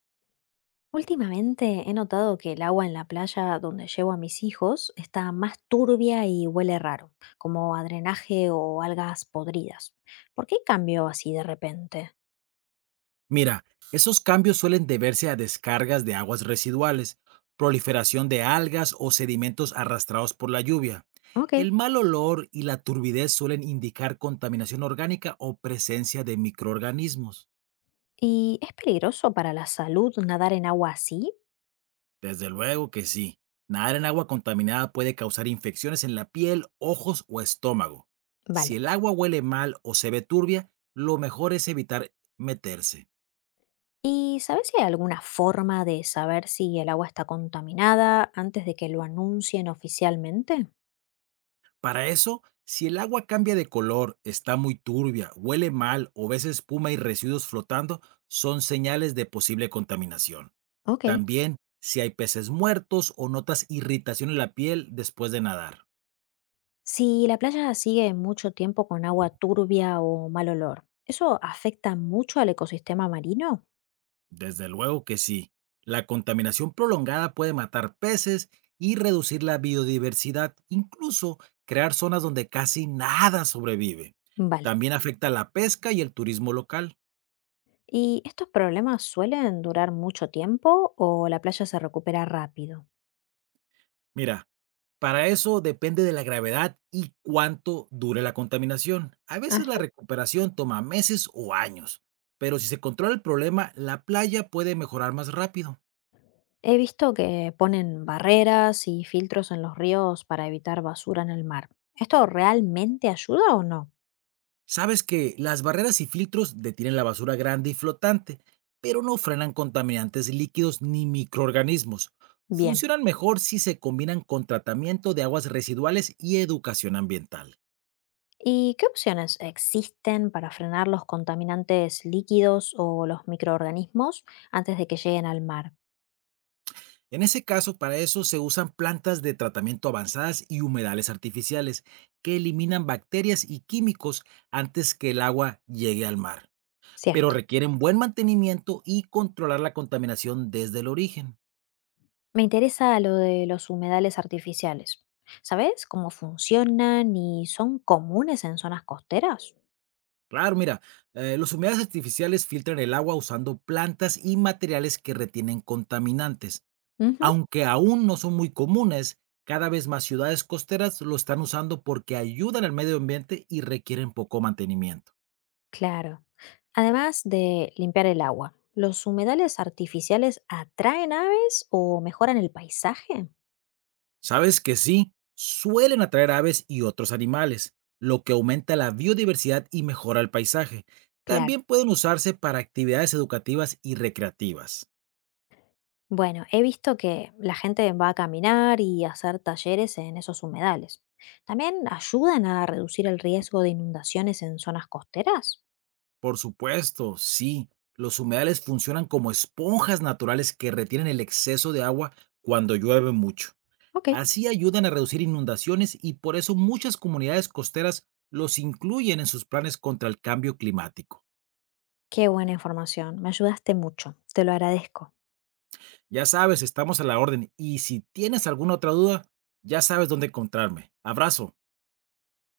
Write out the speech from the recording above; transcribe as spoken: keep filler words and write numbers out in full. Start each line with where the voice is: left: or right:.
left: Últimamente he notado que el agua en la playa donde llevo a mis hijos está más turbia y huele raro, como a drenaje o algas podridas. ¿Por qué cambió así de repente?
right: Mira, esos cambios suelen deberse a descargas de aguas residuales, proliferación de algas o sedimentos arrastrados por la lluvia.
left: Ok.
right: El mal olor y la turbidez suelen indicar contaminación orgánica o presencia de microorganismos.
left: ¿Y es peligroso para la salud nadar en agua así?
right: Desde luego que sí. Nadar en agua contaminada puede causar infecciones en la piel, ojos o estómago. Si
left: Vale.
right: el agua huele mal o se ve turbia, lo mejor es evitar meterse.
left: ¿Y sabes si hay alguna forma de saber si el agua está contaminada antes de que lo anuncien oficialmente?
right: Para eso, si el agua cambia de color, está muy turbia, huele mal o ves espuma y residuos flotando, son señales de posible contaminación.
left: Ok.
right: También, si hay peces muertos o notas irritación en la piel después de nadar.
left: Si la playa sigue mucho tiempo con agua turbia o mal olor, ¿eso afecta mucho al ecosistema marino?
right: Desde luego que sí. La contaminación prolongada puede matar peces y reducir la biodiversidad, incluso crear zonas donde casi nada sobrevive.
left: Vale.
right: También afecta la pesca y el turismo local.
left: ¿Y estos problemas suelen durar mucho tiempo o la playa se recupera rápido?
right: Mira, para eso depende de la gravedad y cuánto dure la contaminación. A veces la
left: Ajá.
right: recuperación toma meses o años, pero si se controla el problema, la playa puede mejorar más rápido.
left: He visto que ponen barreras y filtros en los ríos para evitar basura en el mar. ¿Esto realmente ayuda o no?
right: Sabes que las barreras y filtros detienen la basura grande y flotante, pero no frenan contaminantes líquidos ni microorganismos.
left: Bien.
right: Funcionan mejor si se combinan con tratamiento de aguas residuales y educación ambiental.
left: ¿Y qué opciones existen para frenar los contaminantes líquidos o los microorganismos antes de que lleguen al mar?
right: En ese caso, para eso se usan plantas de tratamiento avanzadas y humedales artificiales que eliminan bacterias y químicos antes que el agua llegue al mar, pero
left: Cierto.
right: requieren buen mantenimiento y controlar la contaminación desde el origen.
left: Me interesa lo de los humedales artificiales. ¿Sabes cómo funcionan y son comunes en zonas costeras?
right: Claro, mira, eh, los humedales artificiales filtran el agua usando plantas y materiales que retienen contaminantes.
left: Ujú.
right: Aunque aún no son muy comunes, cada vez más ciudades costeras lo están usando porque ayudan al medio ambiente y requieren poco mantenimiento.
left: Claro. Además de limpiar el agua, ¿los humedales artificiales atraen aves o mejoran el paisaje?
right: Sabes que sí, suelen atraer aves y otros animales, lo que aumenta la biodiversidad y mejora el paisaje.
left: Claro.
right: También pueden usarse para actividades educativas y recreativas.
left: Bueno, he visto que la gente va a caminar y a hacer talleres en esos humedales. ¿También ayudan a reducir el riesgo de inundaciones en zonas costeras?
right: Por supuesto, sí, los humedales funcionan como esponjas naturales que retienen el exceso de agua cuando llueve mucho.
left: Ok.
right: Así ayudan a reducir inundaciones y por eso muchas comunidades costeras los incluyen en sus planes contra el cambio climático.
left: Qué buena información, me ayudaste mucho, te lo agradezco.
right: Ya sabes, estamos a la orden. Y si tienes alguna otra duda, ya sabes dónde encontrarme. Abrazo.